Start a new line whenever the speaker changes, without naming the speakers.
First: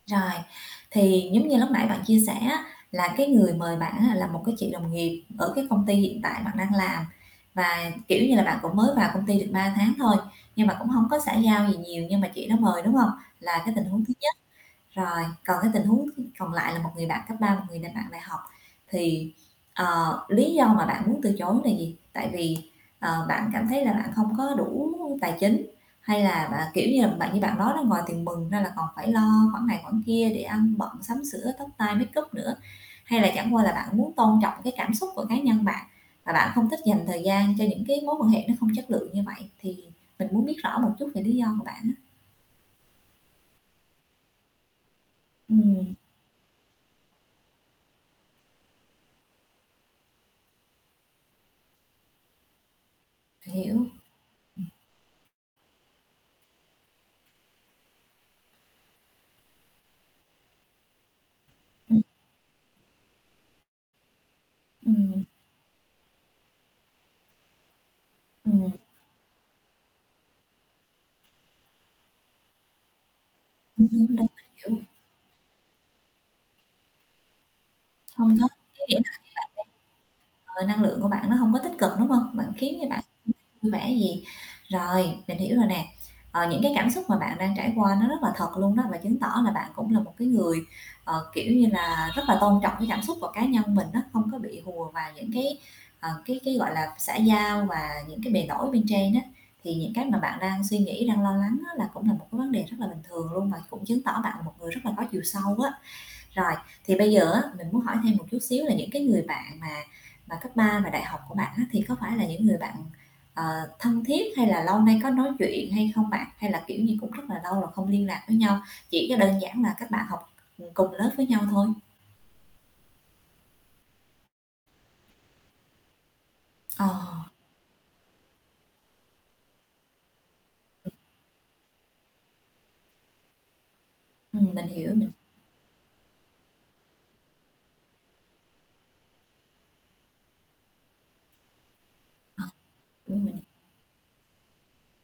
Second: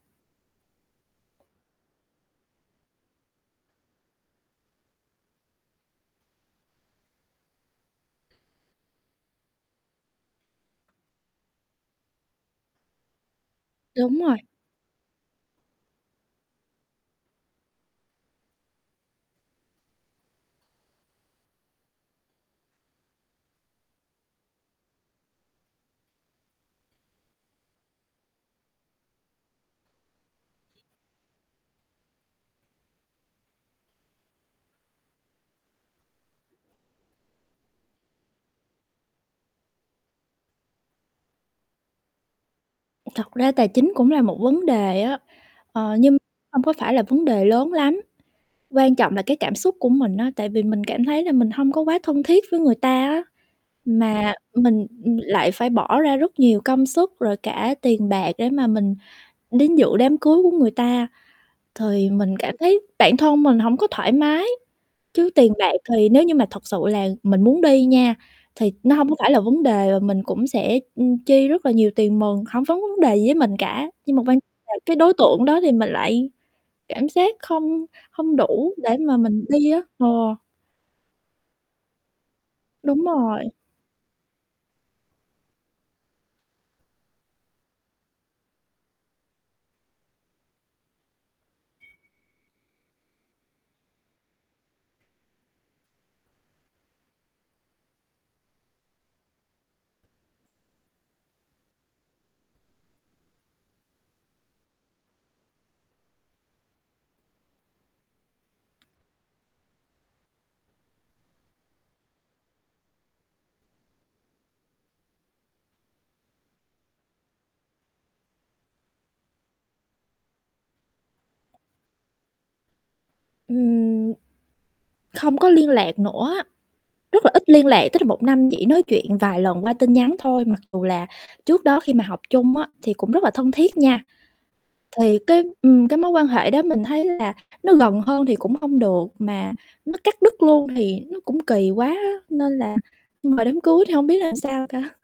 Rồi thì giống như lúc nãy bạn chia sẻ á, là, cái, người mời bạn á, là một, cái, chị đồng nghiệp ở, cái, công ty hiện tại bạn đang làm và, kiểu như, là bạn cũng mới vào công ty được 3 tháng thôi nhưng mà cũng hông có xã giao gì nhiều, nhưng mà chị đó mời, đúng hông? Là cái tình huống thứ
Đúng
nhất.
rồi.
Rồi còn, cái, tình huống th còn lại là một người bạn cấp 3, một người nà bạn đại học thì, ờ, lý do mà bạn muốn từ chối nà gì? Tại vì, ờ, bạn cảm thấy là bạn không có đủ tài chính hay là bạn kiểu như, là bạn như bạn nói đó, ngoài tiền mừng ra là còn phải lo khoản này khoản kia để ăn bận, sắm sửa, tóc, tai, makeup nữa? Hay là chẳng qua là bạn muốn tôn trọng cái cảm xúc của cá nhân bạn và bạn không thích dành thời gian cho những cái mối quan hệ nó không chất lượng như vậy. Thì mình muốn biết rõ một chút về lý do của bạn á.
Thật ra tài chính cũng là một vấn đề á, ờ,
Ừm.
nhưng hông có phải là vấn đề lớn lắm. Quan trọng là cái cảm xúc của mình á, tại vì mình cảm thấy là mình hông có quá thân thiết với người ta á,
Hiểu.
mà
Ừm.
mình lại phải bỏ ra rất nhiều công sức rồi cả tiền bạc để mà mình đến dự đám cưới của người ta.
Ừm.
Thì mình cảm thấy bản thân mình hổng có thoải mái.
Ừm.
Chứ tiền bạc thì nếu như mà thật sự là mình muốn đi nha,
Ừm.
thì nó hông có phải là vấn đề và mình cũng sẽ, ưm, chi rất là nhiều tiền mừng, hổng vấn vấn đề gì với mình cả,
Đúng,
nhưng
đúng,
mà
đúng,
quan
kiểu
là cái đối tượng đó thì mình lại cảm giác không hông
Hông có.
đủ
Kiều
để
vậy,.
mà mình đi á. Ờ.
[unintelligible] Ờ, năng lượng của bạn nó hông có tích cực đúng hông? Bạn khiến cho bạn
Đúng rồi.
[unintelligible] vui vẻ gì. Rồi, mình hiểu rồi nè, ờ, những, cái, cảm xúc mà bạn đang trải qua nó rất là thật luôn đó và chứng tỏ là bạn cũng là một cái người, ờ, kiểu như, là rất là tôn trọng cái cảm xúc của cá nhân mình á, không có bị hùa vào những cái, ờ, cái cái, gọi là, xã giao và những cái bề nổi bên trên á. Thì những, cái, mà bạn đang suy nghĩ, đang lo lắng á là cũng là một cái vấn đề rất là bình thường luôn và cũng chứng tỏ bạn một người rất là có chiều sâu á. Rồi, thì bây giờ á mình muốn hỏi thêm một chút xíu là những cái người bạn mà mà cấp 3 và đại học của bạn á thì có phải là những người bạn, ờ, thân thiết hay là lâu nay có nói chuyện hay không bạn? Hay là, kiểu như, cũng rất là lâu rồi không liên lạc với nhau, chỉ cho đơn giản là các bạn học ừm, cùng lớp với nhau thôi.
Ừm, không có liên lạc nữa,
Ờ.
rất là ít liên lạc, tức là 1 năm chỉ nói chuyện vài lần qua tin nhắn thôi mặc dù
Ừm.
là trước đó khi mà học chung á thì cũng rất là thân thiết nha.
Ừm, mình hiểu, mình
Thì cái, ừm, cái mối quan hệ đó mình thấy là nó gần hơn thì cũng không được mà nó cắt đứt luôn thì nó cũng kỳ quá á
Ờ,
nên là
ưm,
nhưng
mình
mà đám cưới thì hông biết làm sao cả.